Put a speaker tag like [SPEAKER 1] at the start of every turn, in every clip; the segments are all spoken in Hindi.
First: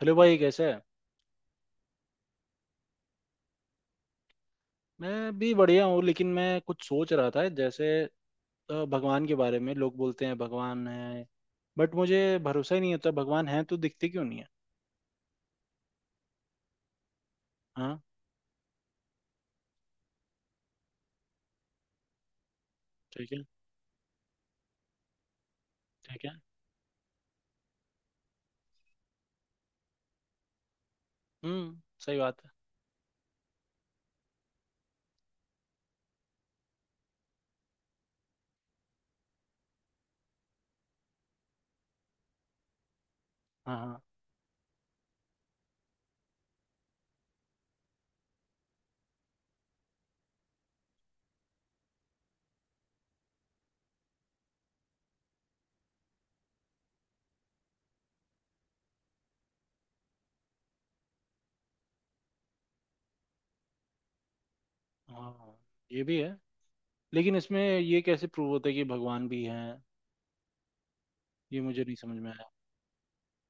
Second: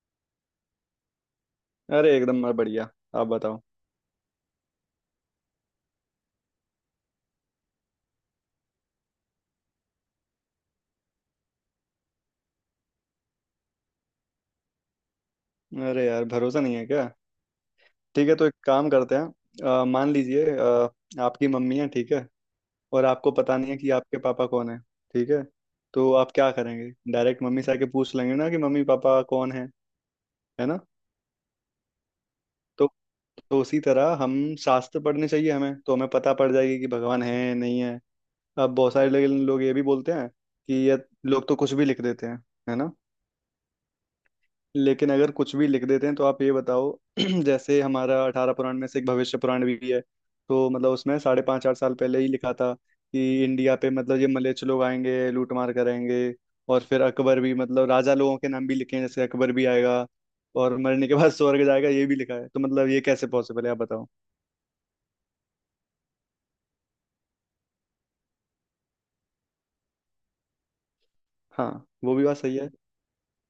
[SPEAKER 1] हेलो भाई, कैसे है?
[SPEAKER 2] अरे एकदम मैं बढ़िया। आप बताओ।
[SPEAKER 1] मैं भी बढ़िया हूँ, लेकिन मैं कुछ सोच रहा था जैसे भगवान के बारे में लोग बोलते हैं भगवान है। बट मुझे भरोसा ही नहीं होता, भगवान है तो दिखते क्यों नहीं है?
[SPEAKER 2] अरे यार भरोसा नहीं है क्या?
[SPEAKER 1] हाँ।
[SPEAKER 2] ठीक है, तो एक काम करते हैं। मान लीजिए, आपकी मम्मी है, ठीक है, और आपको
[SPEAKER 1] ठीक है।
[SPEAKER 2] पता नहीं है कि आपके पापा कौन है। ठीक है, तो
[SPEAKER 1] ठीक
[SPEAKER 2] आप
[SPEAKER 1] है।
[SPEAKER 2] क्या करेंगे? डायरेक्ट मम्मी से आके पूछ लेंगे ना कि मम्मी पापा कौन है ना?
[SPEAKER 1] हम्म, सही बात है।
[SPEAKER 2] तो तो उसी तरह हम शास्त्र पढ़ने चाहिए हमें, तो हमें पता पड़ जाएगी कि भगवान है नहीं है। अब बहुत सारे लोग लोग ये भी बोलते हैं कि ये लोग तो कुछ भी लिख देते हैं, है ना?
[SPEAKER 1] हाँ, हाँ।
[SPEAKER 2] लेकिन अगर कुछ भी लिख देते हैं तो आप ये बताओ, जैसे हमारा 18 पुराण में से एक भविष्य पुराण भी है। तो मतलब उसमें साढ़े पाँच आठ साल पहले ही लिखा था कि इंडिया पे मतलब ये मलेच्छ लोग आएंगे, लूटमार करेंगे, और फिर अकबर भी, मतलब राजा लोगों के नाम भी लिखे हैं, जैसे अकबर भी आएगा और मरने के बाद स्वर्ग जाएगा, ये भी लिखा है। तो मतलब ये कैसे पॉसिबल है, आप बताओ।
[SPEAKER 1] हाँ, ये भी है। लेकिन इसमें ये कैसे प्रूव होता है कि भगवान भी हैं, ये
[SPEAKER 2] हाँ,
[SPEAKER 1] मुझे नहीं
[SPEAKER 2] वो
[SPEAKER 1] समझ
[SPEAKER 2] भी
[SPEAKER 1] में
[SPEAKER 2] बात
[SPEAKER 1] आया।
[SPEAKER 2] सही है।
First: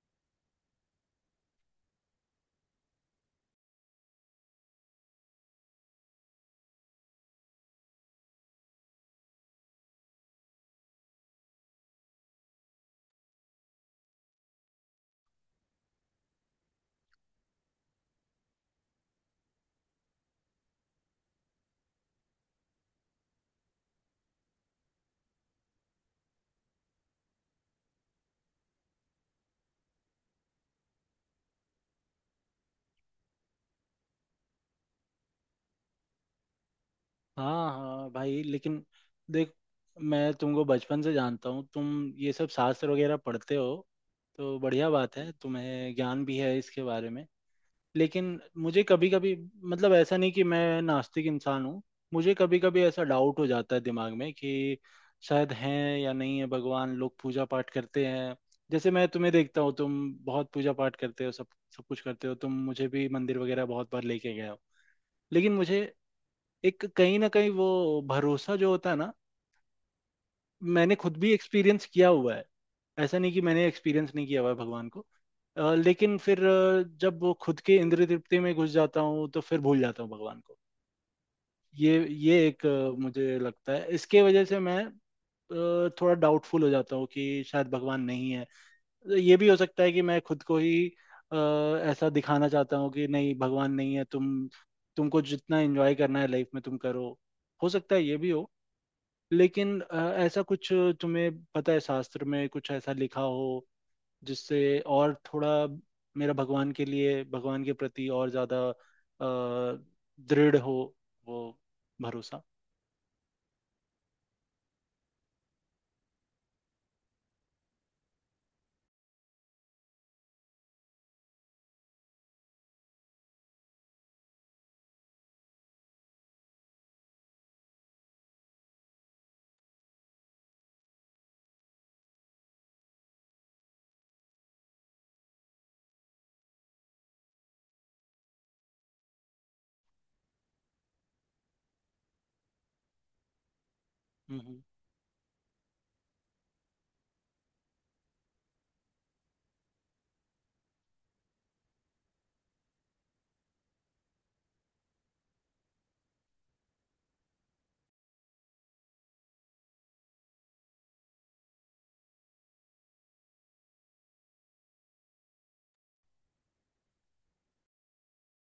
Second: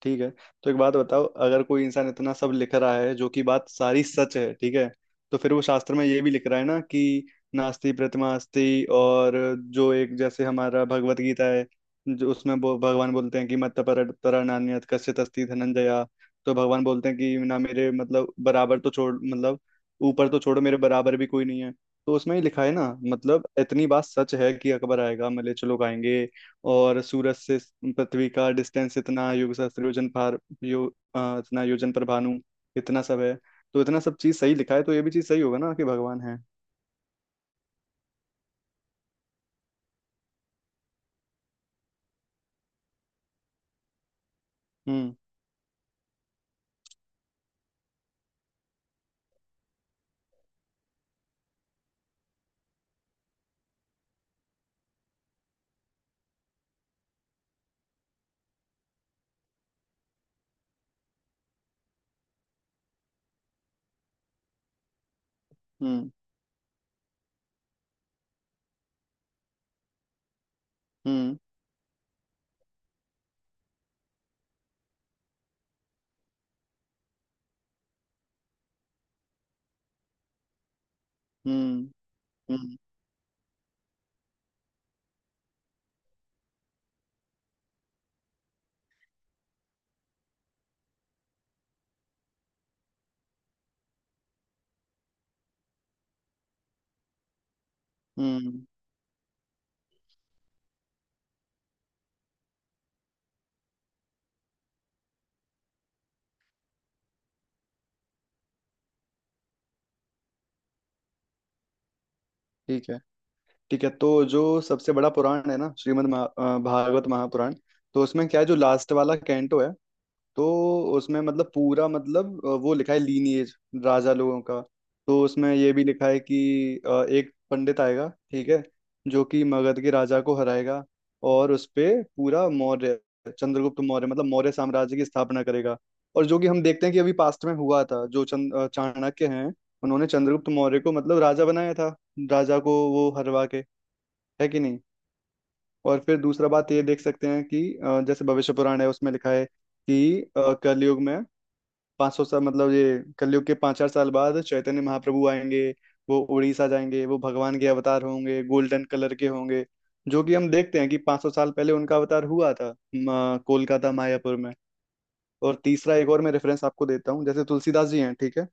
[SPEAKER 2] ठीक है, तो एक बात बताओ, अगर कोई इंसान इतना सब लिख रहा है जो कि बात सारी सच है, ठीक है, तो फिर वो शास्त्र में ये भी लिख रहा है ना कि नास्ति प्रथमास्ति, और जो एक जैसे हमारा भगवत गीता है, जो उसमें वो भगवान बोलते हैं कि मत्त पर तरा नान्यत कश्चित अस्ति धनंजया। तो भगवान बोलते हैं कि ना मेरे मतलब बराबर तो छोड़, मतलब ऊपर तो छोड़ो, मेरे बराबर भी कोई नहीं है। तो उसमें ही लिखा है ना, मतलब इतनी बात सच है कि अकबर आएगा, मलेच्छ लोग आएंगे, और सूरज से पृथ्वी का डिस्टेंस इतना, युग सहस्त्र योजन पार, यो इतना योजन पर भानु, इतना सब है। तो इतना सब चीज सही लिखा है तो ये भी चीज सही होगा ना कि भगवान है।
[SPEAKER 1] हाँ हाँ भाई, लेकिन देख, मैं तुमको बचपन से जानता हूँ, तुम ये सब शास्त्र वगैरह पढ़ते हो तो बढ़िया
[SPEAKER 2] हम्म।
[SPEAKER 1] बात है, तुम्हें ज्ञान भी है इसके बारे में। लेकिन मुझे कभी कभी, मतलब ऐसा नहीं कि मैं नास्तिक इंसान हूँ। मुझे कभी कभी ऐसा डाउट हो जाता है दिमाग में कि शायद हैं या नहीं है भगवान, लोग पूजा पाठ करते हैं। जैसे मैं तुम्हें देखता हूँ, तुम बहुत पूजा पाठ करते हो, सब सब कुछ करते हो, तुम मुझे भी मंदिर वगैरह बहुत बार लेके गए हो। लेकिन मुझे
[SPEAKER 2] हम्म।
[SPEAKER 1] एक कहीं ना कहीं वो भरोसा जो होता है ना, मैंने खुद भी
[SPEAKER 2] हम्म।
[SPEAKER 1] एक्सपीरियंस किया हुआ है। ऐसा नहीं कि मैंने एक्सपीरियंस नहीं किया हुआ है भगवान को। लेकिन फिर जब वो खुद के इंद्रिय तृप्ति में घुस जाता हूँ तो फिर भूल जाता हूँ भगवान को।
[SPEAKER 2] हम्म।
[SPEAKER 1] ये एक,
[SPEAKER 2] हम्म।
[SPEAKER 1] मुझे लगता है इसके वजह से मैं थोड़ा डाउटफुल हो जाता हूँ कि शायद भगवान नहीं है। ये भी हो सकता है कि मैं खुद को ही अ, ऐसा दिखाना चाहता हूँ कि नहीं, भगवान नहीं है, तुमको जितना एंजॉय करना है लाइफ में तुम करो। हो सकता है ये भी हो।
[SPEAKER 2] हम्म।
[SPEAKER 1] लेकिन ऐसा कुछ, तुम्हें पता है शास्त्र में कुछ ऐसा लिखा हो जिससे और थोड़ा मेरा भगवान के प्रति और ज्यादा दृढ़ हो, वो भरोसा।
[SPEAKER 2] ठीक है। ठीक है, तो जो सबसे बड़ा पुराण है ना, भागवत महापुराण, तो उसमें क्या है, जो लास्ट वाला कैंटो है, तो उसमें मतलब पूरा, मतलब वो लिखा है लीनिएज राजा लोगों का। तो उसमें ये भी लिखा है कि एक पंडित आएगा, ठीक है, जो कि मगध के राजा को हराएगा, और उस पे पूरा मौर्य, चंद्रगुप्त मौर्य, मतलब मौर्य साम्राज्य की स्थापना करेगा। और जो कि हम देखते हैं कि अभी पास्ट में हुआ था, जो चाणक्य हैं, उन्होंने चंद्रगुप्त मौर्य को मतलब राजा बनाया था, राजा को वो हरवा के,
[SPEAKER 1] हम्म,
[SPEAKER 2] है कि नहीं? और फिर दूसरा बात ये देख सकते हैं कि जैसे भविष्य पुराण है उसमें लिखा है कि कलयुग में 500 साल, मतलब ये कलयुग के पाँच चार साल बाद चैतन्य महाप्रभु आएंगे, वो उड़ीसा जाएंगे, वो भगवान के अवतार होंगे, गोल्डन कलर के होंगे, जो कि हम देखते हैं कि 500 साल पहले उनका अवतार हुआ था कोलकाता मायापुर में। और तीसरा एक और मैं रेफरेंस आपको देता हूँ, जैसे तुलसीदास जी हैं, ठीक है,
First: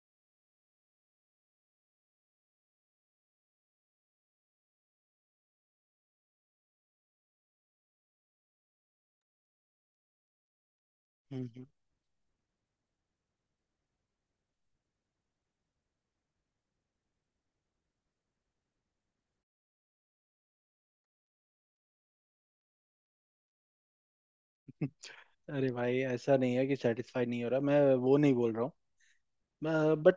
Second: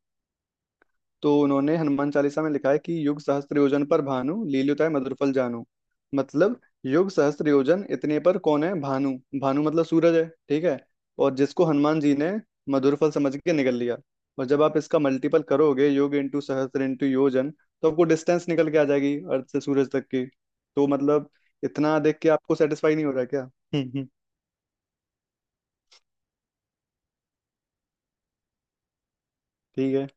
[SPEAKER 2] तो उन्होंने हनुमान चालीसा में लिखा है कि युग सहस्त्र योजन पर भानु लील्युताय मधुरफल जानू। मतलब युग सहस्त्र योजन इतने पर कौन है? भानु। भानु मतलब सूरज है, ठीक है, और
[SPEAKER 1] हम्म,
[SPEAKER 2] जिसको हनुमान जी ने मधुरफल समझ के निगल लिया। और जब आप इसका मल्टीपल करोगे, युग इंटू सहस्त्र इंटू योजन, तो आपको डिस्टेंस निकल के आ जाएगी अर्थ से सूरज तक की। तो मतलब इतना देख के आपको सेटिस्फाई नहीं हो रहा क्या? हम्म।
[SPEAKER 1] हम्म। अरे भाई, ऐसा नहीं है कि सेटिस्फाई नहीं हो रहा, मैं वो नहीं बोल रहा
[SPEAKER 2] ठीक
[SPEAKER 1] हूँ,
[SPEAKER 2] है।
[SPEAKER 1] बट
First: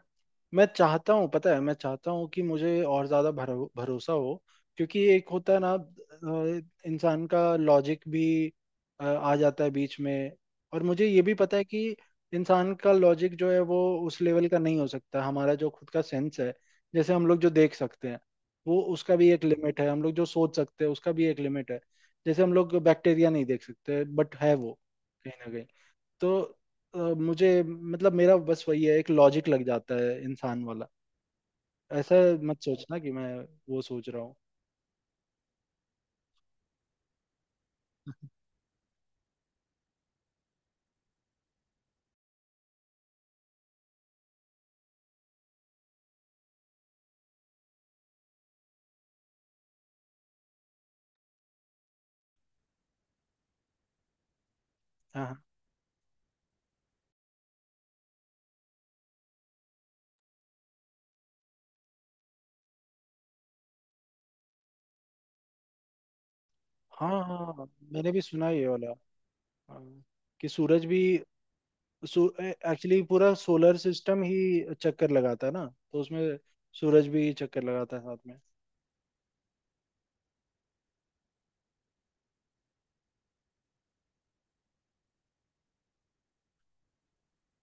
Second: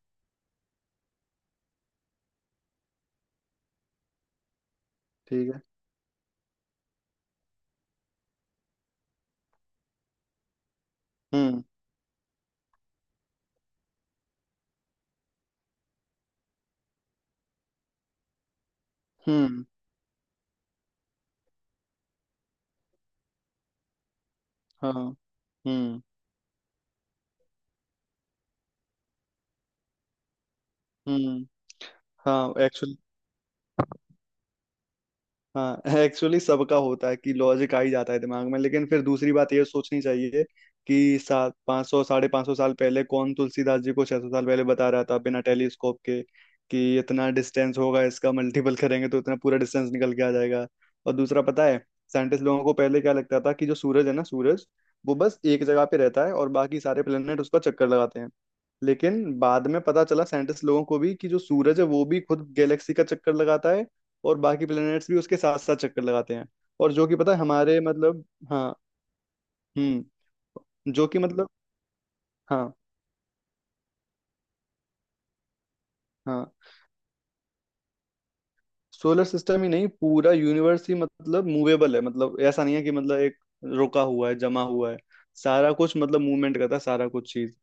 [SPEAKER 1] मैं चाहता हूँ, पता है, मैं चाहता हूँ कि मुझे और ज़्यादा भरोसा हो। क्योंकि एक
[SPEAKER 2] ठीक
[SPEAKER 1] होता है
[SPEAKER 2] है।
[SPEAKER 1] ना, इंसान का लॉजिक भी आ जाता है बीच में। और मुझे ये भी पता
[SPEAKER 2] हम्म।
[SPEAKER 1] है कि इंसान का लॉजिक जो है वो उस लेवल का नहीं हो सकता, हमारा जो खुद का सेंस है, जैसे हम लोग जो देख सकते हैं वो, उसका भी एक
[SPEAKER 2] हम्म।
[SPEAKER 1] लिमिट है, हम लोग जो सोच सकते हैं उसका भी एक लिमिट है। जैसे हम लोग बैक्टीरिया नहीं देख सकते, बट है वो
[SPEAKER 2] हाँ।
[SPEAKER 1] कहीं ना कहीं।
[SPEAKER 2] हम्म।
[SPEAKER 1] तो मुझे, मतलब मेरा बस वही है, एक लॉजिक लग जाता है इंसान वाला,
[SPEAKER 2] हम्म।
[SPEAKER 1] ऐसा
[SPEAKER 2] हाँ
[SPEAKER 1] मत
[SPEAKER 2] एक्चुअल,
[SPEAKER 1] सोचना कि मैं वो सोच रहा हूँ।
[SPEAKER 2] हाँ एक्चुअली सबका होता है कि लॉजिक आ ही जाता है दिमाग में, लेकिन फिर दूसरी बात ये सोचनी चाहिए कि सात पाँच सौ, साढ़े पाँच सौ साल पहले, कौन तुलसीदास जी को 600 साल पहले बता रहा था बिना टेलीस्कोप के कि इतना डिस्टेंस होगा, इसका मल्टीपल करेंगे तो इतना पूरा डिस्टेंस निकल के आ जाएगा? और दूसरा, पता है साइंटिस्ट लोगों को पहले क्या लगता था कि जो सूरज है ना, सूरज वो
[SPEAKER 1] हाँ,
[SPEAKER 2] बस एक जगह पे रहता है और बाकी सारे प्लेनेट उसका चक्कर लगाते हैं। लेकिन बाद में पता चला साइंटिस्ट लोगों को भी कि जो सूरज है वो भी खुद गैलेक्सी का चक्कर लगाता है, और बाकी प्लैनेट्स भी उसके साथ साथ चक्कर लगाते हैं। और जो
[SPEAKER 1] हाँ,
[SPEAKER 2] कि पता
[SPEAKER 1] हाँ,
[SPEAKER 2] है
[SPEAKER 1] हाँ,
[SPEAKER 2] हमारे
[SPEAKER 1] मैंने भी
[SPEAKER 2] मतलब,
[SPEAKER 1] सुना है ये
[SPEAKER 2] हाँ।
[SPEAKER 1] वाला। हाँ, कि सूरज
[SPEAKER 2] हम्म,
[SPEAKER 1] भी
[SPEAKER 2] जो कि मतलब, हाँ।
[SPEAKER 1] एक्चुअली पूरा सोलर सिस्टम ही चक्कर लगाता है ना, तो उसमें
[SPEAKER 2] हाँ,
[SPEAKER 1] सूरज भी चक्कर लगाता है साथ में।
[SPEAKER 2] सोलर सिस्टम ही नहीं, पूरा यूनिवर्स ही मतलब मूवेबल है। मतलब ऐसा नहीं है कि मतलब एक रुका हुआ है, जमा हुआ है, सारा कुछ मतलब मूवमेंट करता है, सारा कुछ चीज।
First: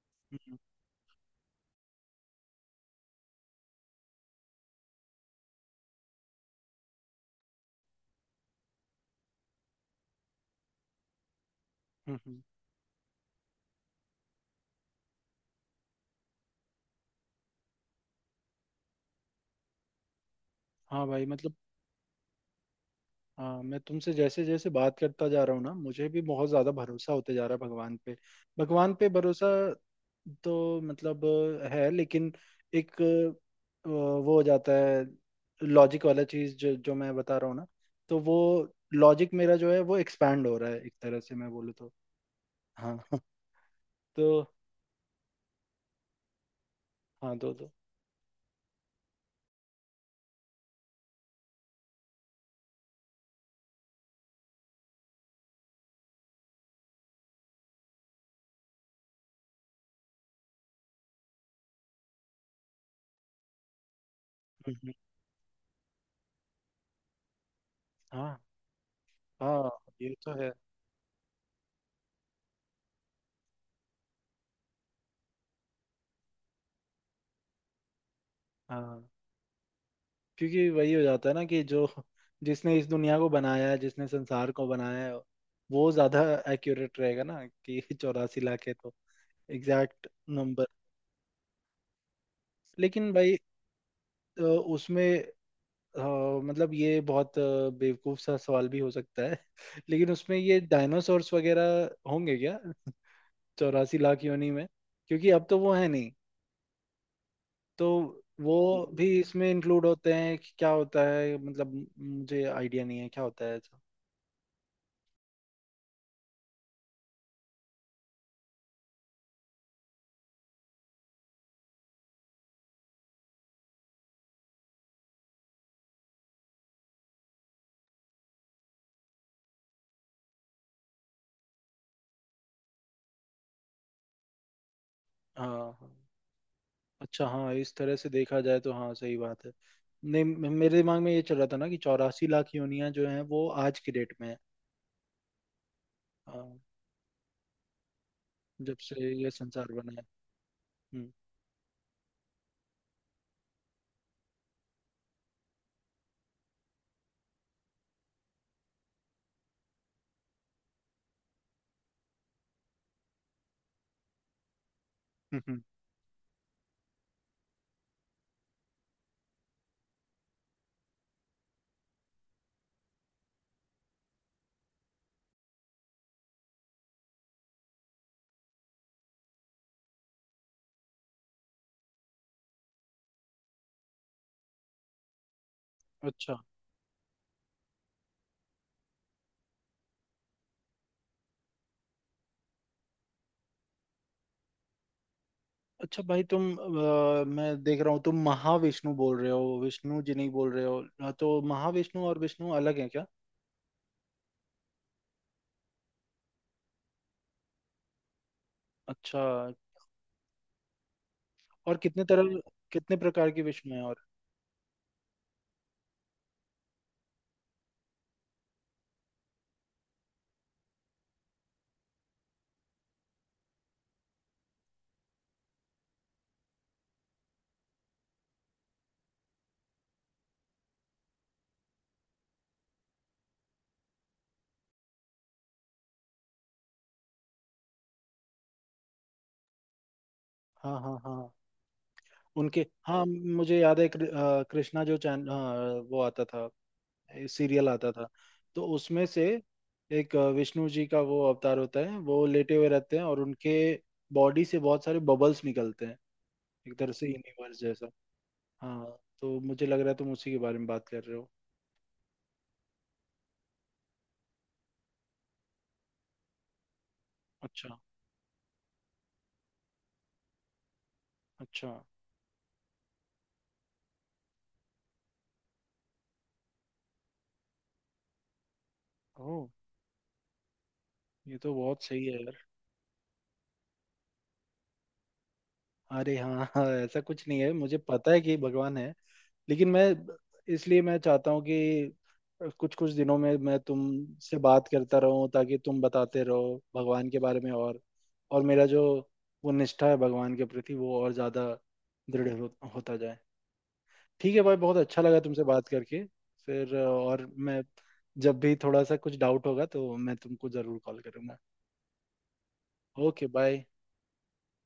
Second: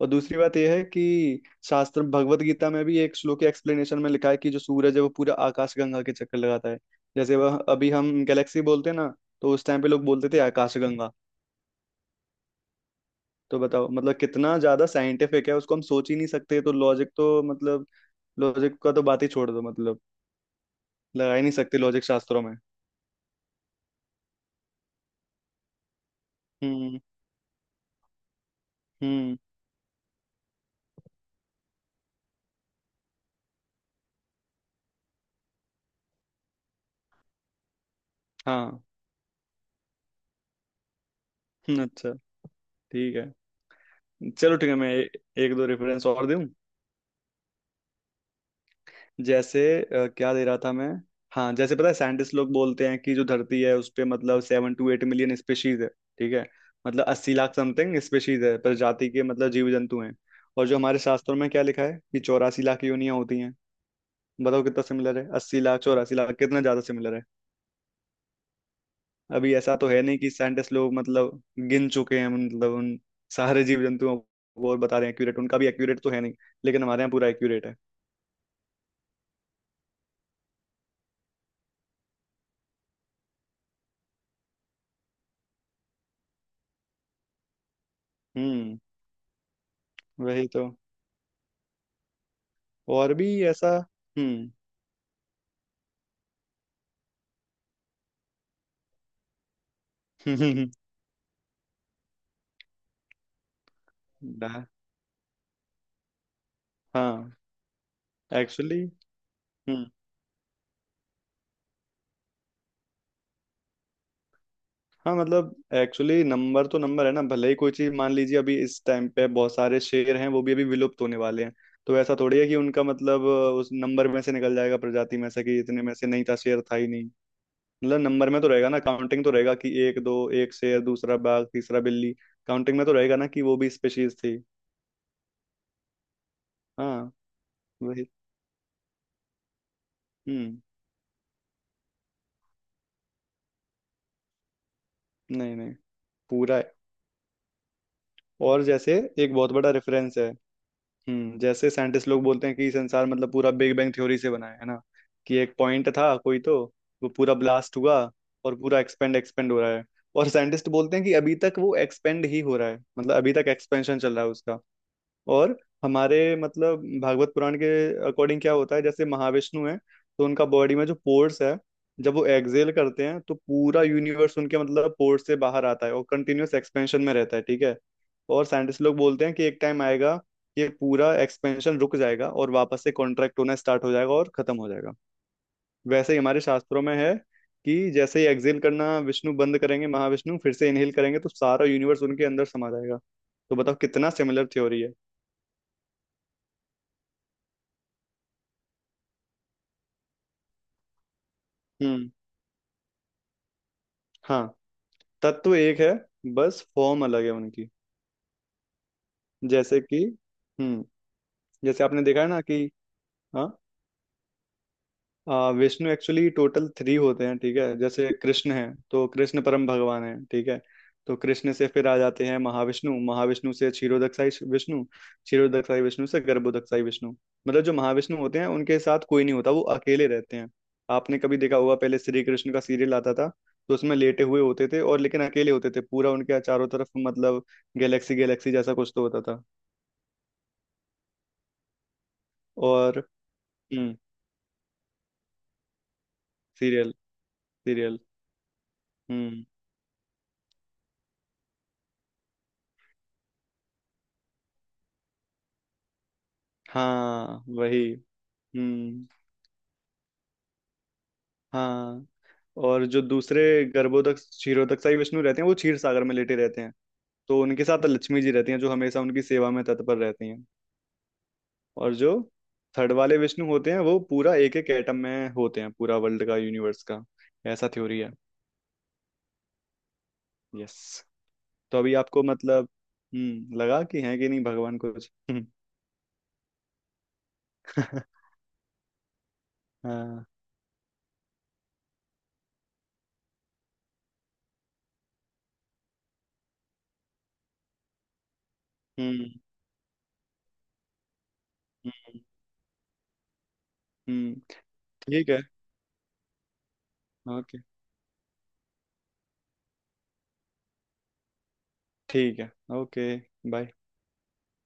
[SPEAKER 2] और दूसरी बात
[SPEAKER 1] हम्म,
[SPEAKER 2] यह है कि शास्त्र भगवत गीता में भी एक श्लोक के एक्सप्लेनेशन में लिखा है कि जो सूरज है वो पूरा आकाशगंगा के चक्कर लगाता है। जैसे वह अभी हम गैलेक्सी बोलते हैं ना, तो उस टाइम पे लोग बोलते थे आकाशगंगा।
[SPEAKER 1] हम्म, हम्म।
[SPEAKER 2] तो बताओ मतलब कितना ज्यादा साइंटिफिक है, उसको हम सोच ही नहीं सकते। तो लॉजिक तो मतलब, लॉजिक का तो बात ही छोड़ दो मतलब,
[SPEAKER 1] हाँ भाई,
[SPEAKER 2] लगा ही नहीं
[SPEAKER 1] मतलब
[SPEAKER 2] सकते लॉजिक शास्त्रों में।
[SPEAKER 1] हाँ, मैं तुमसे जैसे जैसे बात करता जा रहा हूँ ना, मुझे भी बहुत ज्यादा
[SPEAKER 2] हम्म।
[SPEAKER 1] भरोसा होते जा रहा है भगवान पे। भगवान पे
[SPEAKER 2] हम्म।
[SPEAKER 1] भरोसा, तो मतलब है, लेकिन एक वो हो जाता है लॉजिक वाला चीज, जो जो मैं बता रहा हूँ ना, तो वो
[SPEAKER 2] हाँ।
[SPEAKER 1] लॉजिक मेरा जो है वो एक्सपैंड हो रहा है, एक तरह से मैं बोलूँ तो।
[SPEAKER 2] अच्छा।
[SPEAKER 1] हाँ।
[SPEAKER 2] ठीक है।
[SPEAKER 1] तो
[SPEAKER 2] चलो ठीक है, मैं एक दो रेफरेंस और दूं।
[SPEAKER 1] हाँ, दो दो।
[SPEAKER 2] जैसे क्या दे रहा था मैं? हाँ, जैसे पता है साइंटिस्ट लोग बोलते हैं कि जो धरती है उस पे मतलब seven two eight million species है, ठीक है, मतलब 80 लाख समथिंग स्पेशीज है, प्रजाति के मतलब जीव जंतु हैं। और जो हमारे शास्त्रों में क्या लिखा है कि 84 लाख योनियां होती हैं। बताओ
[SPEAKER 1] हम्म,
[SPEAKER 2] कितना
[SPEAKER 1] हम्म,
[SPEAKER 2] सिमिलर है, 80 लाख, 84 लाख, कितना ज्यादा सिमिलर है।
[SPEAKER 1] हाँ।
[SPEAKER 2] अभी
[SPEAKER 1] हाँ,
[SPEAKER 2] ऐसा तो है
[SPEAKER 1] ये
[SPEAKER 2] नहीं कि
[SPEAKER 1] तो है।
[SPEAKER 2] साइंटिस्ट लोग मतलब गिन चुके हैं मतलब उन सारे जीव जंतुओं को, और बता रहे हैं एक्यूरेट, उनका भी एक्यूरेट तो है नहीं, लेकिन हमारे यहाँ पूरा एक्यूरेट है।
[SPEAKER 1] हाँ, क्योंकि वही हो जाता है ना कि जो जिसने इस दुनिया को बनाया है, जिसने संसार को बनाया है, वो ज्यादा एक्यूरेट रहेगा ना कि 84 लाख है
[SPEAKER 2] हम्म,
[SPEAKER 1] तो एग्जैक्ट
[SPEAKER 2] वही
[SPEAKER 1] नंबर।
[SPEAKER 2] तो।
[SPEAKER 1] लेकिन
[SPEAKER 2] और भी
[SPEAKER 1] भाई
[SPEAKER 2] ऐसा,
[SPEAKER 1] उसमें अ, मतलब ये बहुत बेवकूफ सा सवाल भी हो सकता है, लेकिन उसमें ये
[SPEAKER 2] हम्म।
[SPEAKER 1] डायनासोर्स वगैरह होंगे क्या? 84 लाख योनि में? क्योंकि अब तो वो है नहीं,
[SPEAKER 2] हाँ
[SPEAKER 1] तो वो
[SPEAKER 2] एक्चुअली,
[SPEAKER 1] भी इसमें इंक्लूड होते हैं कि क्या होता है, मतलब मुझे आइडिया नहीं है क्या होता है ऐसा।
[SPEAKER 2] हाँ मतलब एक्चुअली नंबर तो नंबर है ना, भले ही कोई चीज मान लीजिए अभी इस टाइम पे बहुत सारे शेर हैं, वो भी अभी विलुप्त होने वाले हैं, तो ऐसा थोड़ी है कि उनका मतलब उस नंबर में से निकल जाएगा, प्रजाति में से कि इतने में से नहीं था, शेर था ही नहीं। मतलब नंबर में तो रहेगा ना, काउंटिंग तो रहेगा कि एक दो, एक शेर, दूसरा बाघ, तीसरा बिल्ली, काउंटिंग में तो रहेगा ना कि वो भी स्पेशीज थी।
[SPEAKER 1] हाँ, हाँ।
[SPEAKER 2] हाँ
[SPEAKER 1] अच्छा हाँ, इस तरह से
[SPEAKER 2] वही।
[SPEAKER 1] देखा जाए तो हाँ, सही बात है। नहीं,
[SPEAKER 2] हम्म।
[SPEAKER 1] मेरे दिमाग में ये चल रहा था ना कि 84 लाख योनियां जो हैं वो आज की डेट में है।
[SPEAKER 2] नहीं नहीं, पूरा है। और
[SPEAKER 1] जब
[SPEAKER 2] जैसे
[SPEAKER 1] से ये
[SPEAKER 2] एक बहुत बड़ा
[SPEAKER 1] संसार बना है।
[SPEAKER 2] रेफरेंस है।
[SPEAKER 1] हम्म,
[SPEAKER 2] हम्म, जैसे साइंटिस्ट लोग बोलते हैं कि संसार मतलब पूरा बिग बैंग थ्योरी से बना है ना, कि एक पॉइंट था कोई तो, वो पूरा ब्लास्ट हुआ और पूरा एक्सपेंड एक्सपेंड हो रहा है। और साइंटिस्ट बोलते हैं कि अभी तक वो एक्सपेंड ही हो रहा है, मतलब अभी तक एक्सपेंशन चल रहा है उसका।
[SPEAKER 1] हम्म,
[SPEAKER 2] और
[SPEAKER 1] हम्म।
[SPEAKER 2] हमारे मतलब भागवत पुराण के अकॉर्डिंग क्या होता है, जैसे महाविष्णु है, तो उनका बॉडी में जो पोर्स है, जब वो एक्सहेल करते हैं तो पूरा यूनिवर्स उनके मतलब पोर्स से बाहर आता है और कंटिन्यूअस एक्सपेंशन में रहता है, ठीक है। और साइंटिस्ट लोग बोलते हैं कि एक टाइम आएगा कि ये पूरा एक्सपेंशन रुक जाएगा और वापस से कॉन्ट्रैक्ट होना स्टार्ट हो जाएगा और खत्म हो जाएगा। वैसे ही
[SPEAKER 1] अच्छा।
[SPEAKER 2] हमारे शास्त्रों में है कि जैसे ही एक्सहेल करना विष्णु बंद करेंगे, महाविष्णु फिर से इनहेल करेंगे, तो सारा यूनिवर्स उनके अंदर समा जाएगा। तो बताओ कितना सिमिलर थ्योरी है।
[SPEAKER 1] अच्छा भाई, तुम, मैं देख रहा हूँ तुम महाविष्णु बोल रहे हो, विष्णु जी नहीं बोल रहे हो, हाँ, तो महाविष्णु
[SPEAKER 2] हम्म।
[SPEAKER 1] और विष्णु अलग हैं क्या?
[SPEAKER 2] हाँ, तत्व एक है, बस फॉर्म अलग है उनकी,
[SPEAKER 1] अच्छा,
[SPEAKER 2] जैसे कि, हम्म,
[SPEAKER 1] और
[SPEAKER 2] जैसे आपने देखा है ना कि,
[SPEAKER 1] कितने प्रकार के
[SPEAKER 2] हाँ,
[SPEAKER 1] विष्णु हैं, और
[SPEAKER 2] विष्णु एक्चुअली टोटल थ्री होते हैं, ठीक है, जैसे कृष्ण है, तो कृष्ण परम भगवान है, ठीक है, तो कृष्ण से फिर आ जाते हैं महाविष्णु, महाविष्णु से क्षीरोदक्षाई विष्णु, क्षीरोदक्षाई विष्णु से गर्भोदक्षाई विष्णु। मतलब जो महाविष्णु होते हैं उनके साथ कोई नहीं होता, वो अकेले रहते हैं। आपने कभी देखा होगा पहले श्री कृष्ण का सीरियल आता था, तो उसमें लेटे हुए होते थे, और लेकिन अकेले होते थे, पूरा उनके चारों तरफ मतलब गैलेक्सी गैलेक्सी जैसा कुछ तो होता था।
[SPEAKER 1] हाँ, हाँ, हाँ, उनके।
[SPEAKER 2] और
[SPEAKER 1] हाँ, मुझे याद है
[SPEAKER 2] हम्म।
[SPEAKER 1] कृष्णा जो चैन, हाँ, वो आता था,
[SPEAKER 2] सीरियल।
[SPEAKER 1] सीरियल आता
[SPEAKER 2] सीरियल।
[SPEAKER 1] था, तो उसमें से
[SPEAKER 2] हम्म।
[SPEAKER 1] एक विष्णु जी का वो अवतार होता है, वो लेटे हुए रहते हैं और उनके बॉडी से बहुत सारे बबल्स निकलते हैं, एक तरह से
[SPEAKER 2] हाँ
[SPEAKER 1] यूनिवर्स
[SPEAKER 2] वही।
[SPEAKER 1] जैसा। हाँ,
[SPEAKER 2] हम्म।
[SPEAKER 1] तो मुझे लग रहा है तुम उसी के बारे में बात कर रहे हो।
[SPEAKER 2] हाँ। और जो दूसरे गर्भोदक क्षीरोदकसाई विष्णु रहते हैं वो क्षीर सागर में लेटे रहते हैं, तो उनके
[SPEAKER 1] अच्छा,
[SPEAKER 2] साथ लक्ष्मी जी रहती हैं जो हमेशा उनकी सेवा में तत्पर रहती हैं।
[SPEAKER 1] अच्छा।
[SPEAKER 2] और जो थर्ड वाले विष्णु होते हैं वो पूरा एक एक एटम में होते हैं, पूरा वर्ल्ड का यूनिवर्स का, ऐसा थ्योरी है।
[SPEAKER 1] ओह।
[SPEAKER 2] यस।
[SPEAKER 1] ये तो
[SPEAKER 2] तो
[SPEAKER 1] बहुत
[SPEAKER 2] अभी
[SPEAKER 1] सही है
[SPEAKER 2] आपको
[SPEAKER 1] यार।
[SPEAKER 2] मतलब, हम्म, लगा कि है कि नहीं भगवान, कुछ? हम्म।
[SPEAKER 1] अरे हाँ, हाँ, ऐसा कुछ नहीं है, मुझे पता है कि भगवान है। लेकिन मैं,
[SPEAKER 2] हाँ।
[SPEAKER 1] इसलिए मैं चाहता हूँ कि कुछ कुछ दिनों में मैं तुमसे बात करता रहूं ताकि तुम बताते रहो भगवान के बारे में, और मेरा जो
[SPEAKER 2] हम्म।
[SPEAKER 1] वो निष्ठा है भगवान के प्रति, वो और ज्यादा
[SPEAKER 2] हम्म।
[SPEAKER 1] दृढ़ हो, होता जाए। ठीक
[SPEAKER 2] हम्म।
[SPEAKER 1] है भाई, बहुत अच्छा लगा
[SPEAKER 2] ठीक है।
[SPEAKER 1] तुमसे बात करके। फिर और
[SPEAKER 2] ओके।
[SPEAKER 1] मैं जब भी थोड़ा सा कुछ डाउट होगा तो मैं तुमको जरूर कॉल करूंगा।
[SPEAKER 2] ठीक है। ओके।
[SPEAKER 1] Okay, bye.
[SPEAKER 2] बाय।